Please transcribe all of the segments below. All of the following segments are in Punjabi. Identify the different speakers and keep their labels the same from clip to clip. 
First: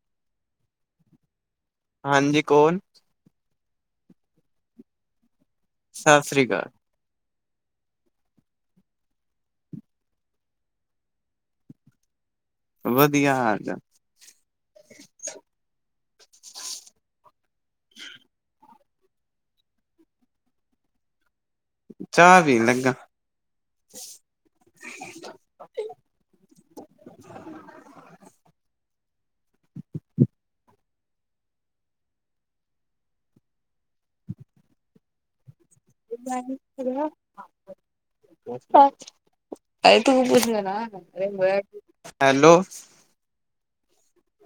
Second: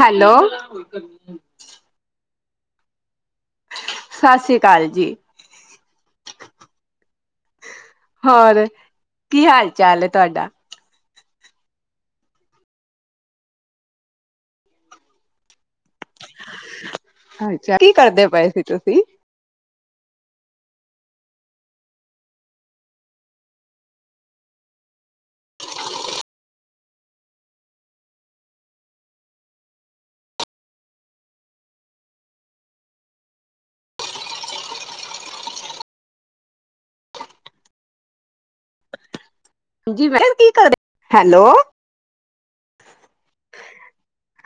Speaker 1: ਹੈਲੋ। ਹਾ ਕਰਨੀ ਆ।
Speaker 2: ਕੌਣ
Speaker 1: ਸਤਿ ਸ੍ਰੀ ਅਕਾਲ ਜੀ।
Speaker 2: ਸਤਿ ਸ੍ਰੀ ਅਕਾਲ।
Speaker 1: ਹੋਰ ਕੀ ਹਾਲ ਚਾਲ ਹੈ ਤੁਹਾਡਾ।
Speaker 2: ਵਧੀਆ ਹਾਲ ਚਾਲ।
Speaker 1: [unintelligible] ਅੱਛਾ ਕੀ ਕਰਦੇ ਪਏ ਸੀ ਤੁਸੀ। [unintelligible]
Speaker 2: ਚਾਹ ਪੀਨ ਲੱਗਾ। ਅੱਛਾ। ਅ
Speaker 1: ਹਾਂਜੀ
Speaker 2: ਤੂੰ
Speaker 1: ਮੈਂ
Speaker 2: ਪੁੱਛ
Speaker 1: ਕੀ
Speaker 2: ਲੈ
Speaker 1: ਕਰਦੇ
Speaker 2: ਨਾ
Speaker 1: ਹੈਲੋ
Speaker 2: ਹੈਲੋ।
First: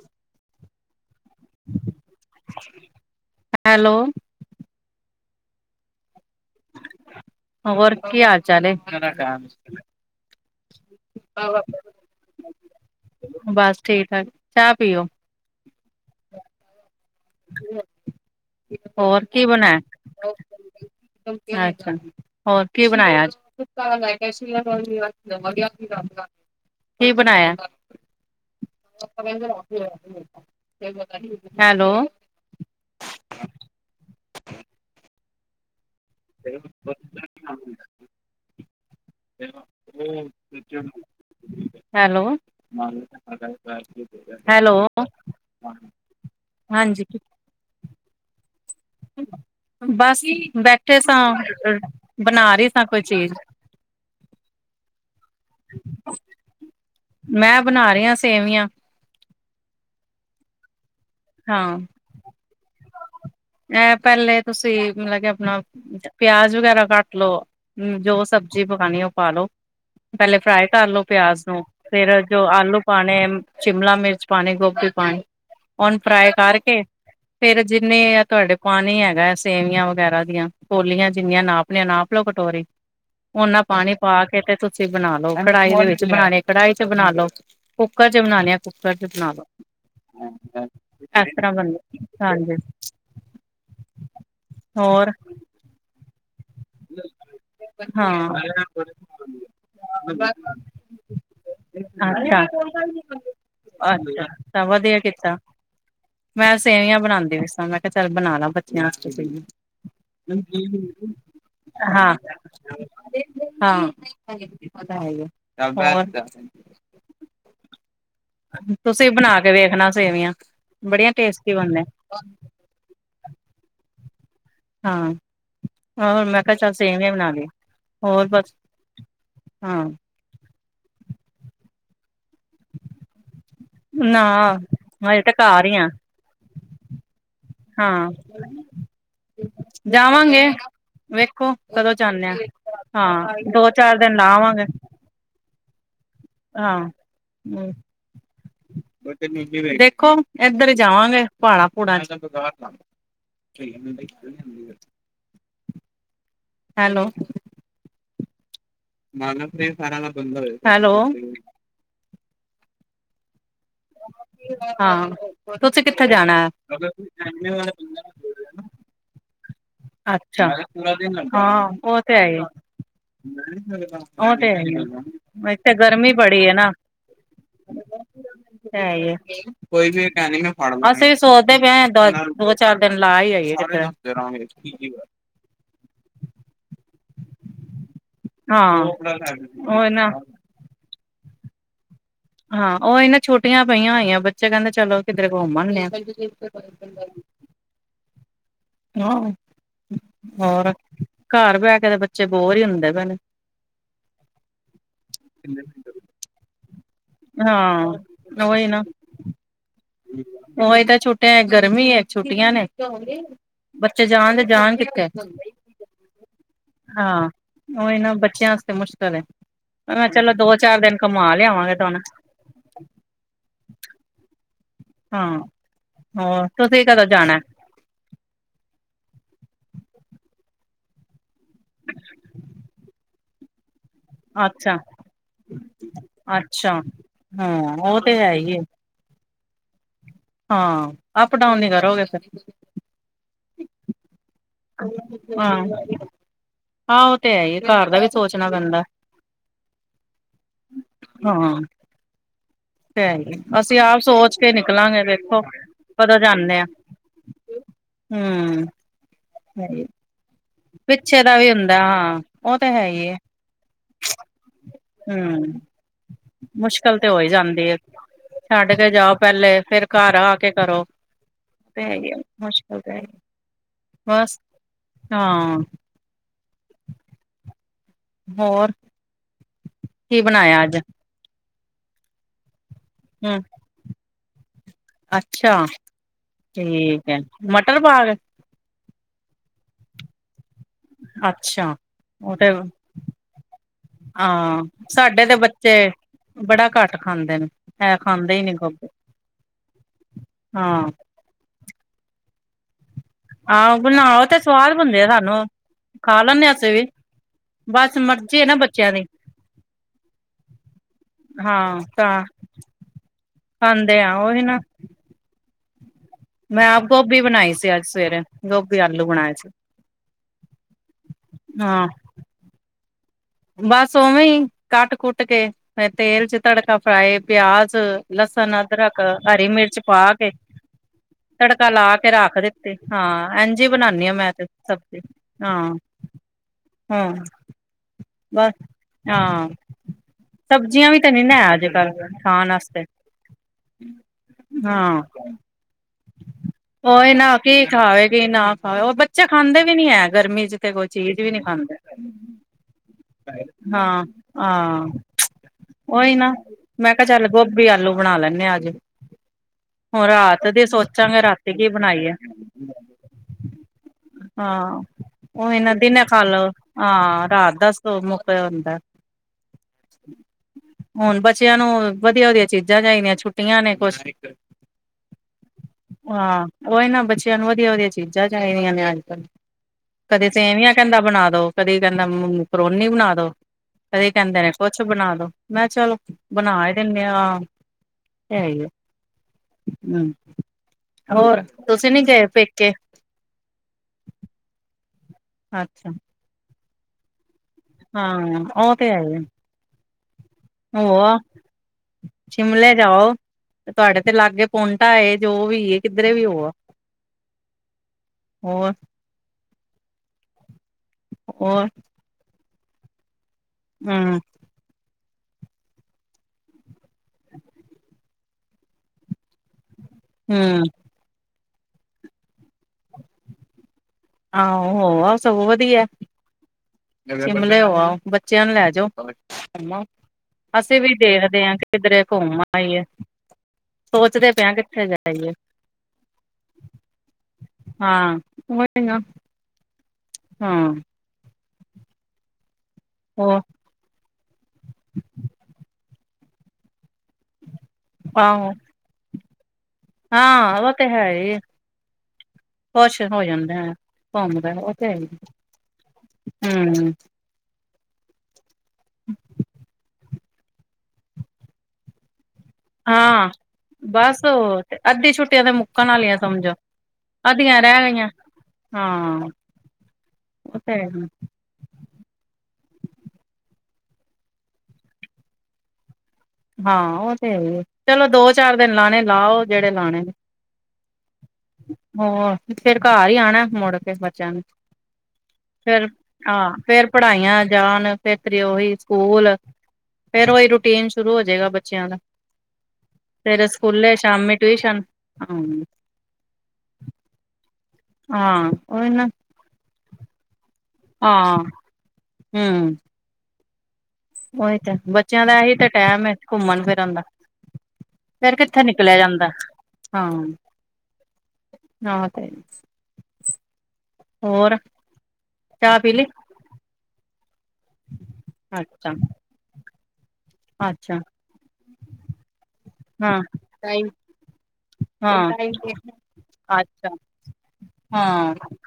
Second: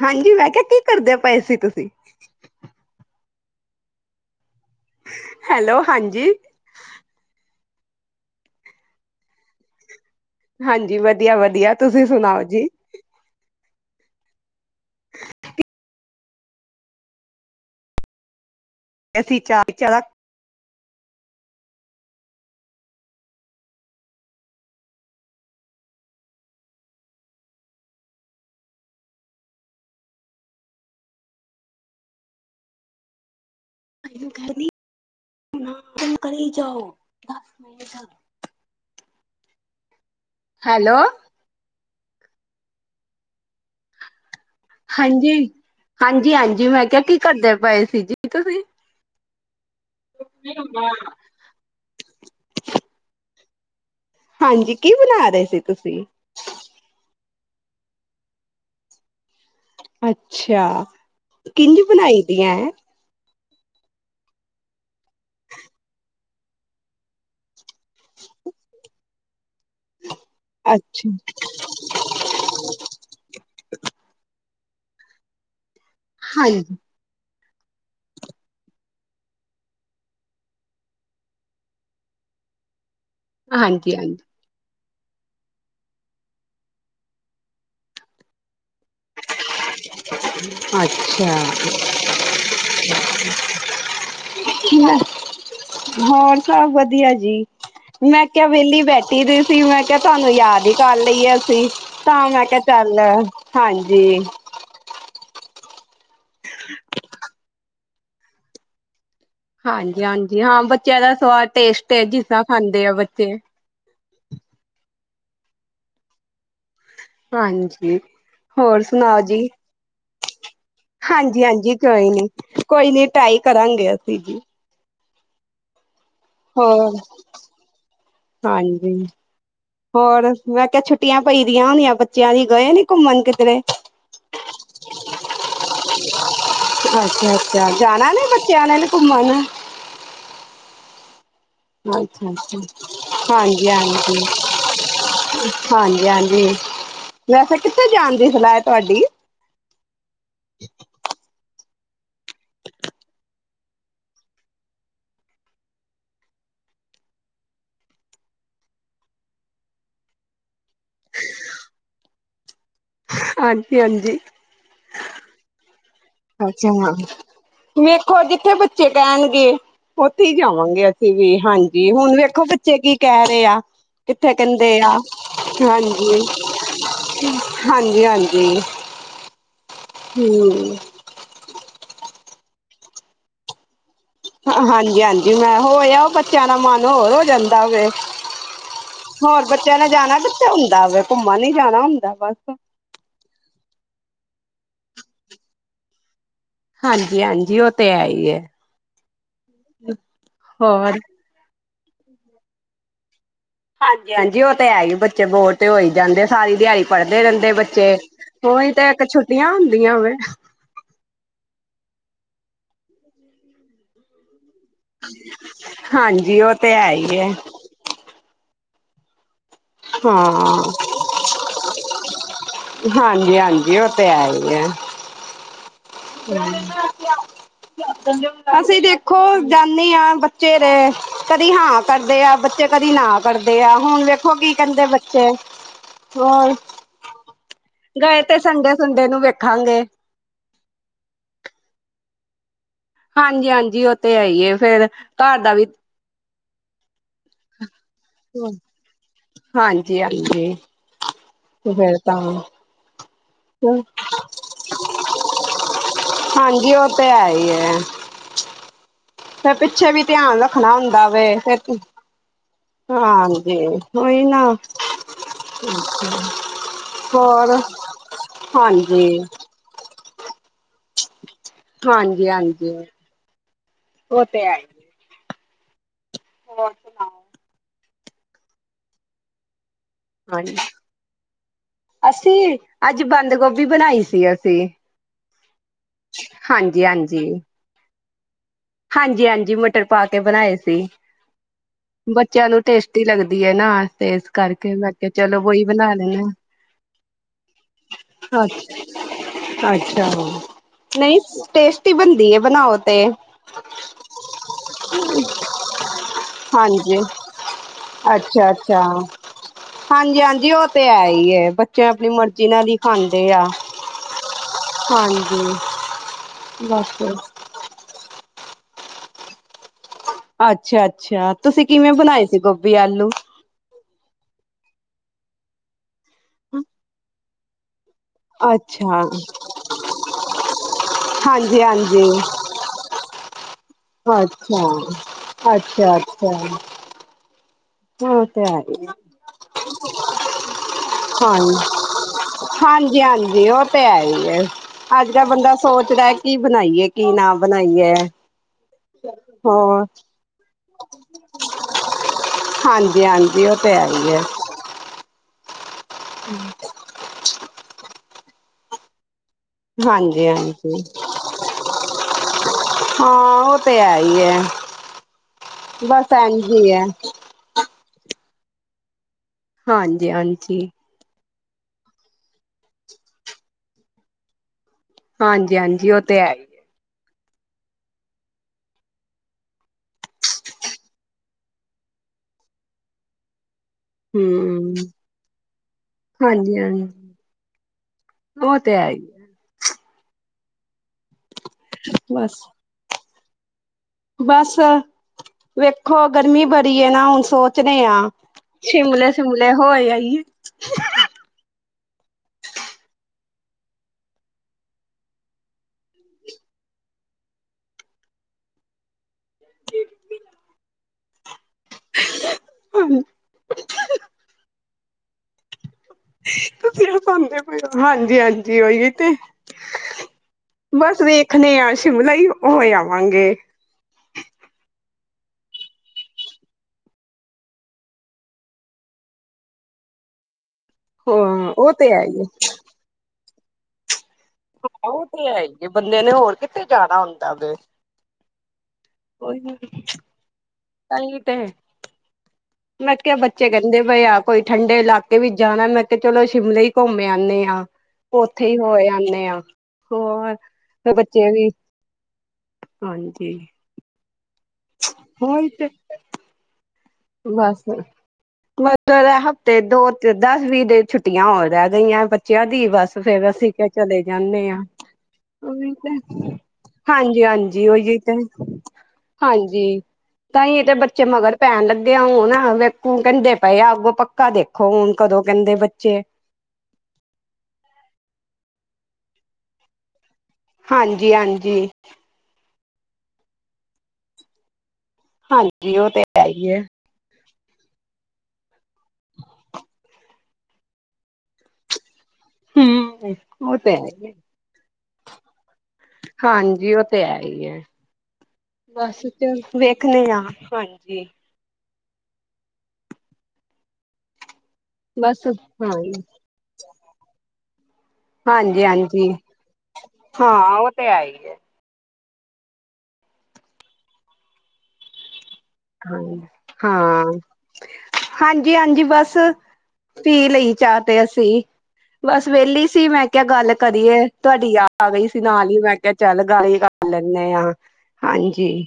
Speaker 1: ਹਾਂਜੀ ਮੈਂ ਕਿਹਾ ਕੀ ਕਰਦੇ ਪੈ ਸੀ ਤੁਸੀਂ।
Speaker 2: ਹੈਲੋ
Speaker 1: ਹੈਲੋ ਹਾਂਜੀ।
Speaker 2: ਹੋਰ ਕੀ ਹਾਲ ਚਾਲ ਹੈ ਤੁਹਾਡਾ।
Speaker 1: ਹਾਂਜੀ। ਜੀ ਵਧੀਆ ਵਧੀਆ ਤੁਸੀਂ ਸੁਣਾਓ ਜੀ।
Speaker 2: ਬਸ ਠੀਕ ਠਾਕ। ਚਾਹ ਪੀਓ। ਕੀ ਹੈ। ਹੋਰ
Speaker 1: ਅਸੀਂ
Speaker 2: ਕੀ
Speaker 1: ਚਾਹ
Speaker 2: ਬਣਾਇਆ।
Speaker 1: ਚਾ
Speaker 2: ਹੋਰ ਕੀ ਬਣਾਇਆ, ਕੀ ਬਣਾਇਆ। ਹੈਲੋ।
Speaker 1: [unintelligible] ਗਰਮ ਕਰੀ ਜਾਓ।
Speaker 2: [inaudible]
Speaker 1: ਹੈਲੋ‌।
Speaker 2: ਹੈਲੋ। ਹੈਲੋ।
Speaker 1: ਹਾਂਜੀ-ਹਾਂਜੀ, ਮੈਂ ਕਿਹਾ
Speaker 2: ਹਾਂਜੀ
Speaker 1: ਕੀ ਕਰਦੇ ਪਏ। [unintelligible]
Speaker 2: ਬਸ ਬੈਠੇ ਸਾਂ, ਬਣਾ ਰਹੀ ਸਾਂ ਕੋਈ ਚੀਜ਼।
Speaker 1: ਹਾਂਜੀ, ਕੀ ਬਣਾ ਰਹੇ ਸੀ ਤੁਸੀਂ।
Speaker 2: ਮੈਂ ਬਣਾ ਰਹੀ ਹਾਂ, ਸੇਵੀਆਂ।
Speaker 1: ਅੱਛਾ।
Speaker 2: ਹਾਂ
Speaker 1: ਕਿੰਝ ਬਣਾਈ ਦੀਆਂ ਹੈ।
Speaker 2: ਇਹ ਪਹਿਲੇ ਤੁਸੀਂ ਮਤਲਬ ਕਿ ਆਪਣਾ ਪਿਆਜ ਵਗੈਰਾ ਕੱਟ ਲਓ। ਹੂ, ਜੋ ਸਬਜ਼ੀ ਪਾਉਣੀ ਉਹ ਪਾਲੋ, ਪਹਿਲੇ ਫਰਾਈ ਕਰ ਲੋ
Speaker 1: ਅੱਛਾ
Speaker 2: ਪਿਆਜ ਨੂੰ, ਫੇਰ ਜੋ ਆਲੂ ਪਾਣੇ, ਸ਼ਿਮਲਾ ਮਿਰਚ ਗੋਭੀ ਪਾਨੀ ਉਹਨੂੰ ਫਰਾਈ
Speaker 1: ਹਾਂਜੀ
Speaker 2: ਕਰਕੇ ਫੇਰ ਜਿੰਨੇ ਆ ਤੁਹਾਡੇ ਪਾਣੀ ਹੈਗਾ, ਸੇਵੀਆਂ ਵਗੈਰਾ ਦੀਆਂ ਕੋਲੀਆਂ ਜਿੰਨੀਆਂ ਨਾਪਨੀਆਂ ਨਾਪ ਲਓ। ਕਟੋਰੀ- ਓਨਾ ਪਾਣੀ
Speaker 1: ਹਾਂਜੀ ਹਾਂਜੀ
Speaker 2: ਪਾ ਕੇ ਤੇ ਬਣਾ ਲੋ। ਕੜਾਹੀ ਦੇ ਵਿੱਚ ਬਣਾਉਣੇ ਕੜਾਹੀ ਚ ਬਣਾ ਲੋ, ਕੁੱਕਰ ਚ ਬਣਾਉਣੇ ਆ ਕੁੱਕਰ ਚ ਬਣਾ ਲੋ।
Speaker 1: ਅੱਛਾ। ਅੱਛਾ।
Speaker 2: ਇਸ ਤਰ੍ਹਾਂ ਬਣਦੇ ਹਾਂਜੀ ਹੋਰ
Speaker 1: ਹੋਰ। ਸਭ ਵਧੀਆ ਜੀ, ਮੈਂ
Speaker 2: ਹਾਂ
Speaker 1: ਕਿਹਾ ਵਿਹਲੀ ਬੈਠੀ ਸੀ। ਮੈਂ ਕਿਹਾ ਤੁਹਾਨੂੰ ਯਾਦ ਹੀ ਕਰ ਲਈਏ ਅਸੀਂ, ਤਾਂ ਮੈਂ
Speaker 2: ਅੱਛਾ
Speaker 1: ਕਿਹਾ ਚੱਲ, ਹਾਂਜੀ।
Speaker 2: ਅੱਛਾ ਤਾਂ ਵਧੀਆ ਕੀਤਾ। ਮੈਂ ਸੇਵੀਆਂ ਬਣਾਂਦੀ ਪਈ ਸੀ। ਮੈਂ ਕਿਹਾ ਚੱਲ ਬਣਾ ਲਵਾਂ ਬੱਚਿਆਂ ਵਾਸਤੇ। ਸੇਵੀਆਂ
Speaker 1: ਹਾਂਜੀ-ਹਾਂਜੀ ਹਾਂ, ਬੱਚਿਆਂ ਦਾ ਸਵਾਦ। ਟੇਸਟ ਏ ਜਿਸ ਤਰ੍ਹਾਂ ਖਾਂਦੇ ਆ ਬੱਚੇ
Speaker 2: ਹਾਂ-ਹਾਂ। [unintelligible]
Speaker 1: ਹਾਂਜੀ, ਹੋਰ
Speaker 2: ਤੁਸੀਂ
Speaker 1: ਸੁਣਾਓ
Speaker 2: ਬਣਾ
Speaker 1: ਜੀ।
Speaker 2: ਕੇ ਵੇਖਣਾ ਸੇਵੀਆਂ ਬੜੀਆਂ
Speaker 1: ਹਾਂਜੀ
Speaker 2: ਟੇਸਟੀ
Speaker 1: ਹਾਂਜੀ
Speaker 2: ਬਣਦੇ
Speaker 1: ਕੋਈ ਨੀ ਕੋਈ ਨੀ ਟਰਾਈ ਕਰਾਂਗੇ ਅਸੀਂ ਜੀ
Speaker 2: ਹਾਂ ਮੈਂ ਕਿਹਾ ਚੱਲ ਹੋਰ ਸੇਮੀਆ ਬਣਾ ਲਈ ਹੋਰ ਬਸ
Speaker 1: ਹਾਂਜੀ
Speaker 2: ਹਾਂ
Speaker 1: ਹੋਰ ਮੈਂ ਕਿਹਾ ਛੁੱਟੀਆਂ ਪਈਆਂ ਦੀਆਂ ਹੋਣੀਆਂ ਬੱਚਿਆਂ ਦੀ ਗਏ ਨੇ ਘੁੰਮਣ ਕਿਧਰੇ
Speaker 2: ਨਾ ਹਜੇ ਤਾਂ ਘਰ ਹੀ ਆ
Speaker 1: ਅੱਛਾ ਅੱਛਾ
Speaker 2: ਹਾਂ
Speaker 1: ਜਾਣਾ ਨੀ ਬੱਚਿਆਂ ਨੇ ਘੁੰਮਣ
Speaker 2: ਵੇ ਦੇਖੋ ਕਦੋਂ ਜਾਂਦੇ ਆ
Speaker 1: ਅੱਛਾ-ਅੱਛਾ
Speaker 2: ਹਾਂ ਦੋ ਚਾਰ ਦਿਨ
Speaker 1: ਹਾਂਜੀ-ਹਾਂਜੀ
Speaker 2: ਲਾ ਆਵਾਂਗੇ
Speaker 1: ਹਾਂਜੀ ਹਾਂਜੀ ਵੈਸੇ ਕਿੱਥੇ ਜਾਣ ਦੀ ਸਲਾਹ ਏ ਤੁਹਾਡੀ
Speaker 2: ਕੌਣ ਇੱਧਰ ਹੀ ਜਾਵਾਂਗੇ ਪਹਾੜਾਂ ਪਹੂੰੜਾ ਚ ਹੈਲੋ ਹੈਲੋ
Speaker 1: ਹਾਂਜੀ ਹਾਂਜੀ
Speaker 2: ਹਾਂ ਤੁਸੀਂ ਕਿੱਥੇ ਜਾਣਾ ਹੈ?
Speaker 1: ਅੱਛਾ ਹਾਂ ਵੇਖੋ ਜਿੱਥੇ ਬੱਚੇ ਕਹਿਣਗੇ ਉੱਥੇ ਹੀ
Speaker 2: ਅੱਛਾ
Speaker 1: ਜਾਵਾਂਗੇ ਅਸੀਂ ਵੀ
Speaker 2: ਹਾਂ
Speaker 1: ਹਾਂਜੀ
Speaker 2: ਉਹ
Speaker 1: ਹੁਣ
Speaker 2: ਤੇ ਹੈ ਹੀ
Speaker 1: ਵੇਖੋ ਬੱਚੇ ਕੀ ਕਹਿ ਰਹੇ ਆ ਕਿੱਥੇ
Speaker 2: ਉਹ ਤੇ
Speaker 1: ਕਹਿੰਦੇ ਆ
Speaker 2: ਹੈ ਇਥੇ ਗਰਮੀ
Speaker 1: ਹਾਂਜੀ
Speaker 2: ਬੜੀ ਹੈ ਨਾ
Speaker 1: ਹਾਂਜੀ ਹਾਂਜੀ ਹਮ
Speaker 2: ਸੋਚ ਦੇ ਪਏ ਦੋ ਚਾਰ ਦਿਨ ਲਾ ਹੀ ਆਈ
Speaker 1: ਹਾਂਜੀ ਹਾਂਜੀ ਮੈਂ ਹੋਇਆ ਉਹ ਬੱਚਿਆਂ ਦਾ ਮਨ ਹੋਰ ਹੋ ਜਾਂਦਾ ਹੋਵੇ
Speaker 2: ਹਾਂ
Speaker 1: ਹੋਰ ਬੱਚਿਆਂ ਨੇ
Speaker 2: ਉਹ ਨਾ
Speaker 1: ਜਾਣਾ ਬੱਚੇ ਹੁੰਦਾ ਹੋਵੇ ਘੁੰਮਣ ਨੀ ਜਾਣਾ ਹੁੰਦਾ ਬਸ
Speaker 2: ਹਾਂ ਉਹ ਇਹ ਨਾ ਛੋਟਾ ਛੁੱਟੀਆਂ ਪਈਆਂ ਹੋਈਆਂ ਬੱਚੇ ਕਹਿੰਦੇ ਚਲੋ ਕਿੱਧਰੇ ਘੁੰਮਣ
Speaker 1: ਹਾਂਜੀ ਹਾਂਜੀ, ਉਹ ਤੇ ਹੈ ਈ ਐ।
Speaker 2: ਹਾਂ, ਹੋਰ ਘਰ ਬਹਿ ਦੇ ਬੱਚੇ ਬੋਰ ਹੀ ਹੁੰਦੇ ਪੈ ਨੇਂ।
Speaker 1: ਹਾਂਜੀ ਹਾਂਜੀ, ਉਹ ਤੇ ਹੈਈ ਬੱਚੇ ਬੋਰ ਤੇ ਹੋ ਈ ਜਾਂਦੇ ਸਾਰੀ ਦਿਹਾੜੀ ਪੜ੍ਹਦੇ ਰਹਿੰਦੇ
Speaker 2: ਹਾਂ
Speaker 1: ਬੱਚੇ ਉਹੀ ਤੇ ਇੱਕ ਛੁੱਟੀਆਂ ਹੁੰਦੀਆਂ ਵੇ
Speaker 2: ਉਹੀ ਤਾਂ ਛੁੱਟੀਆਂ ਗਰਮੀ ਹੈ ਛੁੱਟੀਆਂ ਨੇ ਬੱਚੇ ਜਾਣ ਦੇ
Speaker 1: ਹਾਂਜੀ ਉਹ ਤੇ ਹੈ ਹੀ
Speaker 2: ਹਾਂ,
Speaker 1: ਹੈ
Speaker 2: ਉਹ ਇਨਾਂ ਬੱਚ ਬੱਚਿਆਂ ਆਸਤੇ ਮੁਸ਼ਕਿਲ ਐ।
Speaker 1: ਹਾਂ,
Speaker 2: ਲਿਆਵਾਂਗੇ ਤੁਹਾਨੂੰ
Speaker 1: ਹਾਂਜੀ, ਹਾਂਜੀ ਉਹ ਤੇ ਹੈ ਈਐ
Speaker 2: ਹਾਂ। ਹੋਰ ਤੁਸੀਂ ਕਦੋਂ ਜਾਣਾ
Speaker 1: [unintelligible] ਅਸੀਂ ਤੇ ਦੇਖੋ ਜਾਂਣੀ ਆਂ ਬੱਚੇ ਦੇ ਕਦੀ ਹਾਂ ਕਰਦੇ ਆ, ਬੱਚੇ ਕਦੀ ਨਾ ਕਰਦੇ ਆ ਹੁਣ ਵੇਖੋ ਕੀ
Speaker 2: ਅੱਛਾ
Speaker 1: ਕਹਿੰਦੇ ਬੱਚੇ
Speaker 2: ਅੱਛਾ ਹਾਂ ਉਹ
Speaker 1: ਗਏ
Speaker 2: ਹੈ
Speaker 1: ਤੇ
Speaker 2: ਹੀ ਹੈ
Speaker 1: ਸੰਡੇ ਸੁੰਡੇ ਨੂੰ ਵਖ ਖਾਂਗੇ।
Speaker 2: ਹਾਂ, ਅਪ ਡਾਊਨ ਨੀਂ ਕਰੋਗੇ ਫਿਰ ਤੁਸੀ
Speaker 1: ਹਾਂਜੀ, ਹਾਂਜੀ। ਉਹ ਤੇ ਹੈ ਈਏ ਫੇਿਰ ਘਰ ਦਾ
Speaker 2: ਹਾਂ
Speaker 1: ਵੀ
Speaker 2: ਹਾਂ ਉਹ ਤੇ ਹੈ ਈ।
Speaker 1: ਹਾਂਜੀ, ਹਾਂਜੀ। ਉਬਰ ਤਾਂ
Speaker 2: ਓ ਤੇ ਹੈ ਹੇ, ਅਸੀਂ ਆਪ ਸੋਚ ਕੇ ਨਿਕਲਾਂਗੇ ਫਿ ਹਾਂ
Speaker 1: ਹਾਂਜੀ। ਉਹ ਤੇ ਹੈ ਈ ਐ,
Speaker 2: ਹਮ
Speaker 1: [unintelligible] ਪਿੱਛੇ ਵੀ ਧਿਆਨ ਰੱਖ ਰਖਣਾ ਹੁੰਦਾ
Speaker 2: ਪਿੱਛੇ
Speaker 1: ਵੇ,
Speaker 2: ਦਾ ਵੀ
Speaker 1: ਫਿਰ
Speaker 2: ਹੁੰਦਾ ਹਾਂ ਉਹ ਤੇ ਹੈ ਹੀ ਹੈ
Speaker 1: ਹਾਂਜੀ, ਉਹੀ ਨਾਂ
Speaker 2: ਹਮ ਮੁਸ਼ਕਿਲ ਤੇ ਹੋਈ
Speaker 1: ਹੋਰ।
Speaker 2: ਜਾਂਦੀ ਹੈ ਛੱਡ ਕੇ
Speaker 1: ਹਾਂਜੀ।
Speaker 2: ਜਾਓ ਪਹਿਲੇ ਫੇਰ ਘਰ ਆ ਕੇ ਕਰੋ ਤੇ ਹੈ ਹੀ
Speaker 1: ਹਾਂਜੀ, ਹਾਂਜੀ।
Speaker 2: ਮੁਸ਼ਕਿਲ ਤੇ ਹੈ ਹੀ।
Speaker 1: ਉਹ
Speaker 2: ਬਸ
Speaker 1: ਤੇ ਹੈਈ।
Speaker 2: ਹਾਂ।
Speaker 1: ਹੋਰ ਸੁਣਾਓ।
Speaker 2: ਹੋਰ ਕੀ
Speaker 1: ਹਾਂਜੀ
Speaker 2: ਬਣਾਇਆ ਅੱਜ
Speaker 1: ਅਸੀਂ ਅੱਜ ਬੰਦ
Speaker 2: ਹਮ
Speaker 1: ਗੋਭੀ ਬਣਾਈ ਸੀ ਅਸ ਤੇ।
Speaker 2: ਅੱਛਾ। ਠੀਕ ਹੈ
Speaker 1: ਹਾਂਜੀ
Speaker 2: ਮਟਰ ਪਾ ਕ
Speaker 1: ਹਾਂਜੀ, ਹਾਂਜੀ। ਮਟਰ ਪਾ ਕੇ ਬਣਾਏ ਸੀ।
Speaker 2: ਅੱਛਾ ਉਹ
Speaker 1: ਬੱਚਿਆਂ
Speaker 2: ਤੇ
Speaker 1: ਨੂੰ ਟੇਸਟੀ ਲੱਗਦੀ ਹੈ ਨਾ ਤੇ ਇਸ
Speaker 2: ਹਾਂ
Speaker 1: ਕਰਕੇ ਮੈਂ ਕਿਹਾ
Speaker 2: ਸਾਡੇ ਤੇ
Speaker 1: ਚਲੋ ਵਹੀ
Speaker 2: ਬੱਚੇ
Speaker 1: ਬਣਾ ਲੈਣਾ
Speaker 2: ਬੜਾ ਘੱਟ ਖਾਂਦੇ ਨੇ ਹੈ ਖਾਂਦੇ ਹੀ ਨੀ ਗੋਭੀ
Speaker 1: ਅੱਛਾ
Speaker 2: ਹਾਂ
Speaker 1: ਨਹੀਂ ਰਟੀ ਬਣਦੀ ਬਣਾਓ ਤੇ।
Speaker 2: ਆਹੋ ਬਣਾਓ ਤੇ ਸਵਾਦ ਬਣਦੇ ਆ ਸਾਨੂੰ ਖਾ ਲੈਂਦੇ ਹਾਂ ਅਸੀਂ ਵੀ
Speaker 1: ਹਾਂਜੀ
Speaker 2: ਬਸ ਮਰਜ਼ੀ ਹੈ
Speaker 1: ਅੱਛਾ,
Speaker 2: ਨਾ ਬੱਚਿਆਂ ਦੀ
Speaker 1: ਅੱਛਾ--ਹਾਂਜੀ, ਹਾਂਜੀ ਉਹ ਤੇ ਹੈ ਹੀ
Speaker 2: ਹਾਂ
Speaker 1: ਬੱਚੇ ਆਪਣੀ
Speaker 2: ਤਾਂ
Speaker 1: ਮਰਜੀੀ ਨਾਲ ਹੀ ਖਾਂਦੇ ਆ
Speaker 2: ਖਾਂਦੇ ਆ ਉਹੀ ਨਾ
Speaker 1: ਹਾਂਜੀ।
Speaker 2: ਮੈਂ ਆਪ
Speaker 1: ਬਸ
Speaker 2: ਗੋਭੀ ਬਣਾਈ ਸੀ ਅੱਜ ਸਵੇਰੇ ਗ ਵੀੀ ਆਲੂ ਬਣਾਏ ਸੀ
Speaker 1: ਅੱਛਾ ਅੱਛਾ ਤੁਸੀਂ
Speaker 2: ਹਾਂ
Speaker 1: ਕਿਵੇਂ ਬਣਾਏ ਸੀ ਗੋਭੀ ਆਲੂ ਹੈਲੋ
Speaker 2: ਬਸ ਉਵੇਂ ਕੱਟ ਕੁਟ ਕੇ ਫ ਤੇਲ ਚ ਤੜਕਾ ਫਰਾਏ ਪਿਆਜ ਲਸਣ ਅਦਰਕ
Speaker 1: ਅੱਛਾ
Speaker 2: ਹਰੀ ਮਿਰਚ ਪਾ ਕੇ
Speaker 1: ਹਾਂਜੀ
Speaker 2: ਤੜਕਾ ਲਾ
Speaker 1: ਹਾਂਜੀ
Speaker 2: ਕੇ ਰੱਖ ਦਿੱਤੀ ਹਾਂ ਇੰਝੀ ਬਣਾਉਦੀ ਹ ਮੈਂ ਤੇ
Speaker 1: ਅੱਛਾ
Speaker 2: ਸਬਜ਼ੀ ਹਾਂ
Speaker 1: ਅੱਛਾ ਅੱਛਾ
Speaker 2: ਹਮ
Speaker 1: ਉਹ ਤੇ ਹੈ
Speaker 2: ਸਬਜ਼ੀਆਂ ਵੀ ਤਾਂ ਨੀ ਨਾ
Speaker 1: ਹਾਂਜੀ
Speaker 2: ਅੱਜ ਕੱਲ ਖਾਣ ਵਾਸਤੇ
Speaker 1: ਹਾਂਜੀ ਹਾਂਜੀ ਉਹ ਤੇ ਹੈ ਹੀ ਹੈ ਅੱਜ ਕੱਲ੍ਹ ਬੰਦਾ ਸੋਚ
Speaker 2: ਉਹ ਇਹ ਨਾ ਕੀ ਖਾਵੇ ਕੀ ਨਾ ਖਾਵੇ ਉਹ ਬੱਚੇ ਖਾਂਦੇ ਵੀ
Speaker 1: ਹੋਰ
Speaker 2: ਨੀ ਹੈ ਗਰਮੀ ਚ ਤੇ ਕੋਈ ਚੀਜ਼ ਵੀ ਨਹੀਂੀ ਖਾਂਦੇ
Speaker 1: ਹਾਂਜੀ ਹਾਂਜੀ ਉਹ ਤੇ ਹੈ
Speaker 2: ਹਾਂ
Speaker 1: ਹੀ ਆ
Speaker 2: ਹਾਂ ਉਹੀ ਨਾ ਮੈਂ ਕਿਹਾ ਚੱਲ ਗੋਬ ਵੀ ਆਲੂ ਬਣਾ ਲੈਂੇ ਆ ਅੱਜ
Speaker 1: ਹਾਂਜੀ ਹਾਂਜੀ
Speaker 2: ਚਾਂਗੇ ਰਾਤੀ ਕੀ ਬਣਾਈ ਹੈ
Speaker 1: ਹਾਂ ਉਹ ਤੇ ਹੈ ਹੀ ਹੈ
Speaker 2: ਹਾਂ ਉਹੀ ਨਾ
Speaker 1: ਬਸ ਇਝ ਹੈ
Speaker 2: ਸ ਮੁਕੇੇ ਹੁੰਦਾ
Speaker 1: ਹਾਂਜੀ ਹਾਂਜੀ
Speaker 2: ਹੁਣ ਬੱਚਿਆਂ ਨੂੰ ਵਧੀਆ ਵਧੀਆ ਚੀਜ਼ਾਂ ਚਾਹੀਦੀਆਂ ਛੁੱਟੀਆਂ ਨੇ ਕੁਛ
Speaker 1: ਹਾਂਜੀ ਹਾਂਜੀ ਉਹ ਤੇ ਹੈ
Speaker 2: ਹਾਂ
Speaker 1: ਹੈ।
Speaker 2: ਹੀ ਨਾ ਬੱਚ ਬੱਚਿਆਂ ਨੂੰ ਵਧੀਆ ਵਧੀਆ ਚੀਜ਼ਾਂ ਚਾਹੀਦੀਆਂ ਨੇ ਅੱਜ ਕੱਲ ਕਦੇ ਸੇਵੀਆਂ ਕਹਿੰਦਾ ਬਣਾ ਦੋ ਕਦੇ ਕਹਿੰਦਾ ਕਰੋਨੀ ਬਣਾ ਦੋ ਕਦੇ ਕਹਿੰਦੇ
Speaker 1: ਹਮ
Speaker 2: ਨੇ ਕੁਛ ਬਣਾ ਦੋ ਮੈਂ ਕਿਹਾ ਚਲ ਬਣਾ
Speaker 1: ਹਾਂਜੀ
Speaker 2: ਹੀ ਦਿੰੇ
Speaker 1: ਹਾਂਜੀ
Speaker 2: ਆ ਹਾਂ ਹੈ
Speaker 1: ਉਹ
Speaker 2: ਹੀ ਆ
Speaker 1: ਤੇ ਹੈ।
Speaker 2: ਹਮ ਹੋਰ ਤੁਸੀਂ ਨੀ ਗਏ
Speaker 1: ਬਸ
Speaker 2: ਪੇਕੇ
Speaker 1: ਬਸ
Speaker 2: ਅੱਛਾ
Speaker 1: ਵੇਖੋ ਗਰਮੀ ਬੜ ਏ ਨਾ ਹੁਣ ਸੋਚ ਦੇ ਆ
Speaker 2: ਹਾਂ ਉਹ ਤੇ ਹੈ ਹੀ
Speaker 1: ਸ਼ਿਮਲੇ
Speaker 2: ਆ।
Speaker 1: ਸ਼ਿਮਲੇ ਹੋ ਆਈਏ।
Speaker 2: ਹੋ ਸ਼ਿਮਲੇ ਜਾਓ ਤੇ ਤੁਹਾਡੇ ਤੇ ਲਾਗੇ ਪੌਟਾ ਏ ਜੋ ਵੀ ਕਿੱਧਰੇ ਵੀ ਹੋ ਆ ਹੋਰ ਹੋਰ। ਹੂੰ
Speaker 1: ਦੇ ਹਾਂਜੀ ਹਾਂਜੀ ਹੀ ਤੇ
Speaker 2: ਹੂੰ
Speaker 1: ਨੇ ਆ ਸ਼ਿਮਲਾ ਹੀ ਓਹੋ ਆਗੇ
Speaker 2: ਆਹੋ ਹੋ ਆ ਸਭ ਵਧੀਆ ਸ਼ਿਮਲੇ ਹੋ ਆ ਬੱਚਿਆਂ ਨੂੰ ਲੈ ਜਾਓ। ਅਸੀਂ ਵੀ ਦੇਖਦੇ ਹਾਂ ਕਿ
Speaker 1: ਉਹ ਤੇ ਹੈ
Speaker 2: ਕਿਧਰੇ
Speaker 1: ਹੀ ਹੈ,
Speaker 2: ਘੁੰਮ ਆ ਹੀ ਆ। ਕਿੱਥੇ
Speaker 1: ਉਹ ਤੇ
Speaker 2: ਜਾਈਏ
Speaker 1: ਹੈ ਈ ਬੰਦੇ ਨੇ ਹੋਰ ਕਿੱਥੇ ਜਾਣਾ ਹੁੰਦਾ ਵੇ।
Speaker 2: ਹਾਂ ਉਹੀ ਨਾ
Speaker 1: ਕੋਈ ਨੀ [unintelligible]
Speaker 2: ਹਾਂ
Speaker 1: ਤਾਂ ਹੀ ਤੇ ਮੈਂ ਕਿਹਾ
Speaker 2: ਉਹ
Speaker 1: ਬੱਚੇ ਕਹਿੰਦੇ ਪਏ ਆ ਕੋਈ ਠੰਡੇ ਇਲਾਕੇ ਵਿੱਚ ਜਾਣਾ ਮੈਂ। ਤੇ ਚਲੋ ਸ਼ਿਮਲੇ ਹੀ ਘੁੰਮ ਆਨੇਂਆਂ ਉੱਥੇ
Speaker 2: ਆਹੋ
Speaker 1: ਹੀ ਹੋਯ ਆਨੇਂਆਂ।
Speaker 2: ਹਾਂ ਉਹ ਤੇ ਹੈ ਈ ਖੁਸ਼ ਹੋ
Speaker 1: ਹਾਂਜੀ
Speaker 2: ਜਾਂਦਾ ਹੈ। ਘੁੰਮ ਦੇ ਉਹ ਤੇ ਹੈ ਈ
Speaker 1: ਹੋਰ ਤੇ
Speaker 2: ਹੂੰ
Speaker 1: ਬਸ ਮਤਲਬ ਹਫ਼ਤੇ ਦੋ ਹਫ਼ਤੇ ਦਸ ਵੀਹ ਦਿਨ ਛੁੱਟੀਆਂ ਹੋਰ ਆ ਗਈਆਂ ਫਿਰ। ਬਸ
Speaker 2: ਹਾਂ
Speaker 1: ਫੇਰ ਅਸੀ ਤਾਂ ਚਲੇ
Speaker 2: ਬਸ ਉਹ
Speaker 1: ਜਾਂਨੇਂਆਂ
Speaker 2: ਅੱਧੀ ਛੁੱਟੀਆਂ
Speaker 1: ਉਹੀ
Speaker 2: ਮੁੱਕਣ
Speaker 1: ਤੇ
Speaker 2: ਆਲੀਆਂ ਸਮਝੋ ਅੱਧੀਆਂ
Speaker 1: ਹਾਂਜੀ-ਹਾਂਜੀ
Speaker 2: ਰਹਿ
Speaker 1: ਉਹੀਓ
Speaker 2: ਗਈਆਂ
Speaker 1: ਤੇ
Speaker 2: ਹਾਂ
Speaker 1: ਹਾਂਜੀ
Speaker 2: ਉਹ
Speaker 1: ਤਾਂਹੀਓ ਤੇ ਬੱਚੇ
Speaker 2: ਹੈ
Speaker 1: ਮਗਰ ਪੈਣ ਲੱਗ ਕਹਿੰਦੇ ਪਏਆਂ ਅੱਗੋ ਪੱਕਾ ਦੇਖੋ ਹੁਣ ਕਦੋਂ ਕਹਿੰਦੇ ਬੱਚੇ।
Speaker 2: ਹਾਂ ਉਹ ਤੇ ਹੈ ਈ ਐ ਚਲੋ ਦੋ ਚਾਰ ਦਿਨ ਲਾਣੇ ਲਾ ਆਓ ਜਿਹੜੇ ਲਾਣੇ ਨੇ।
Speaker 1: ਹਾਂਜੀ-ਹਾਂਜੀ
Speaker 2: ਹੋਰ ਫੇਰ ਘਰ ਹੀ ਆਉਣਾ ਏ ਮੁੜ ਕੇ ਬੱਚਿਆਂ ਨੂੰ।
Speaker 1: ਹਾਂਜੀ
Speaker 2: ਫੇਰ
Speaker 1: ਉਹ ਤੇ ਹੈ ਹੀ
Speaker 2: ਆਹ
Speaker 1: ਹੈ
Speaker 2: ਫੇਰ ਪੜ੍ਹਾਈਆਂ ਜਾਨ ਫੇਰ ਤੇਰੀ ਉਹੀ ਸਕੂਲ ਫੇਰ ਉਹੀ ਰੂਟੀਨ ਚ ਸ਼ੁਰੂ ਹੋ ਜਾਏਗਾ ਬੱਚਿਆਂ ਦਾ।
Speaker 1: ਹੂੰ
Speaker 2: ਸਵੇਰੇ
Speaker 1: ਉਹ ਤੇ ਹੈ
Speaker 2: ਸਕੂਲੇ
Speaker 1: ਈ ਐ
Speaker 2: ਸ਼ਾਮੀ ਟਿਊਸ਼ਨ ਹਾਂ
Speaker 1: ਹਾਂਜੀ ਉਹ ਤੇ ਹੈ ਈ ਐ।
Speaker 2: ਹਾਂ ਉਹ ਹੀ ਨਾ।
Speaker 1: ਵੇਖਨ ਲਈ ਜਾਣਾ।
Speaker 2: ਹਾਂ ਹੂੰ ਉਹੀ ਤੇ ਬੱਚਿਆਂ
Speaker 1: ਬਸ
Speaker 2: ਦਾ ਇਹੀ ਤੇ
Speaker 1: ਹਾਂ
Speaker 2: ਟਾਇਮ ਹੈ ਘੁੰਮਨ ਫਿਰਨ ਦਾ। ਫੇਰ ਕਿੱਥੇ ਨਿਕਲਿਆ
Speaker 1: ਹਾਂਜੀ-ਹਾਂਜੀ
Speaker 2: ਜਾਂਦਾ
Speaker 1: ਹਾਂ ਉਹ ਤੇ ਹੈ ਈ ਐ।
Speaker 2: ਹਾਂ ਹਾਂ ਕੋਈ ਨੀ ਹੋਰ ਚਾਹ ਪੀ ਲਈ
Speaker 1: ਹਾਂ-ਹਾਂ ਹਾਂਜੀ-ਹਾਂਜੀ
Speaker 2: ਅੱਛਾ
Speaker 1: ਬਸ ਪੀ ਲਈ ਚਾਹ
Speaker 2: ਅੱਛਾ
Speaker 1: ਤੇ ਅਸੀ ਬਸ ਵਿਹਲੀਸੀ ਮੈਂ
Speaker 2: ਹਾਂ
Speaker 1: ਕਿਹਾ ਗੱਲ ਕਰੀਏ ਤੁਹਾਡੀ ਯਾਦ ਆ ਗਈ ਸੀ
Speaker 2: ਹਾਂ
Speaker 1: ਨਾਲ ਹੀ ਮੈਂ ਕਿਹਾ ਚੱਲ ਗੱਲ ਹੀ
Speaker 2: ਅੱਛਾ
Speaker 1: ਕਰ ਲੈਂਨੇਂ ਹਾਂ
Speaker 2: ਹਾਂ
Speaker 1: ਹਾਂਜੀ।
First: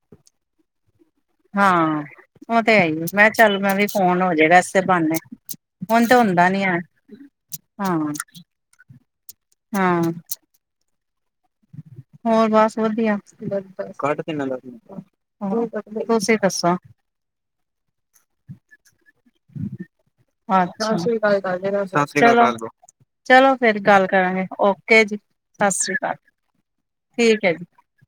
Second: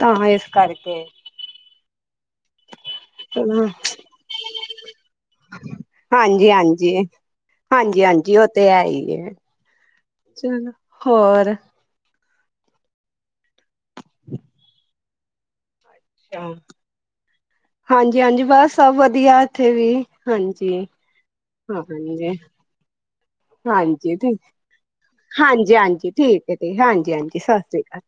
Speaker 1: ਤਾਂਹ ਇਸ ਕਰਕੇ
Speaker 2: ਹਾਂ ਉਹ ਤੇ ਆਈ ਮੈਂ ਕਿਹਾ ਚੱਲ
Speaker 1: ਚਲੋ
Speaker 2: ਮੈਂ ਵੀ ਫੋਨ ਹੋਜੇ ਵੈਸੇ ਪਾਉਦੇੇ ਹੁਣ ਤੇ ਹੁੰਦਾ
Speaker 1: ਹਾਂਜੀ
Speaker 2: ਨੀ ਆ
Speaker 1: ਹਾਂਜੀ ਹਾਂਜੀ
Speaker 2: ਹਾਂ
Speaker 1: ਹਾਂਜੀ ਉਹ ਤੇ [inaudible]
Speaker 2: ਹਾਂ
Speaker 1: ਚਲੋ ਹੋਰ
Speaker 2: ਹੋਰ ਬਸ ਵਧੀਆ ਤੁਸੀਂ ਦੱਸੋ
Speaker 1: ਹਾਂਜੀ ਹਾਂਜੀ ਬਸ ਸਭ ਵਧੀਆ ਇੱਥੇ ਵੀ ਹਾਂਜੀ ਹ
Speaker 2: ਅੱਛਾ
Speaker 1: ਹਜੀ
Speaker 2: ਚਲੋ ਚਲੋ ਫੇਰ ਗੱਲ
Speaker 1: ਹਾਂਜੀ ੀ
Speaker 2: ਕਰਾਂਗੇ ਓਕੇ ਜੀ ਸਤਿ
Speaker 1: ਹਾਂਜੀ
Speaker 2: ਸ੍ਰੀ
Speaker 1: ਹਾਂਜੀ
Speaker 2: ਅਕਾਲ
Speaker 1: ਠੀਕ ਹਾਂਜੀ ਹਾਂਜੀ ਸਤਿ
Speaker 2: ਠੀਕ ਹੈ ਜੀ
Speaker 1: ਸ੍ਰੀ ਅਕਾਲ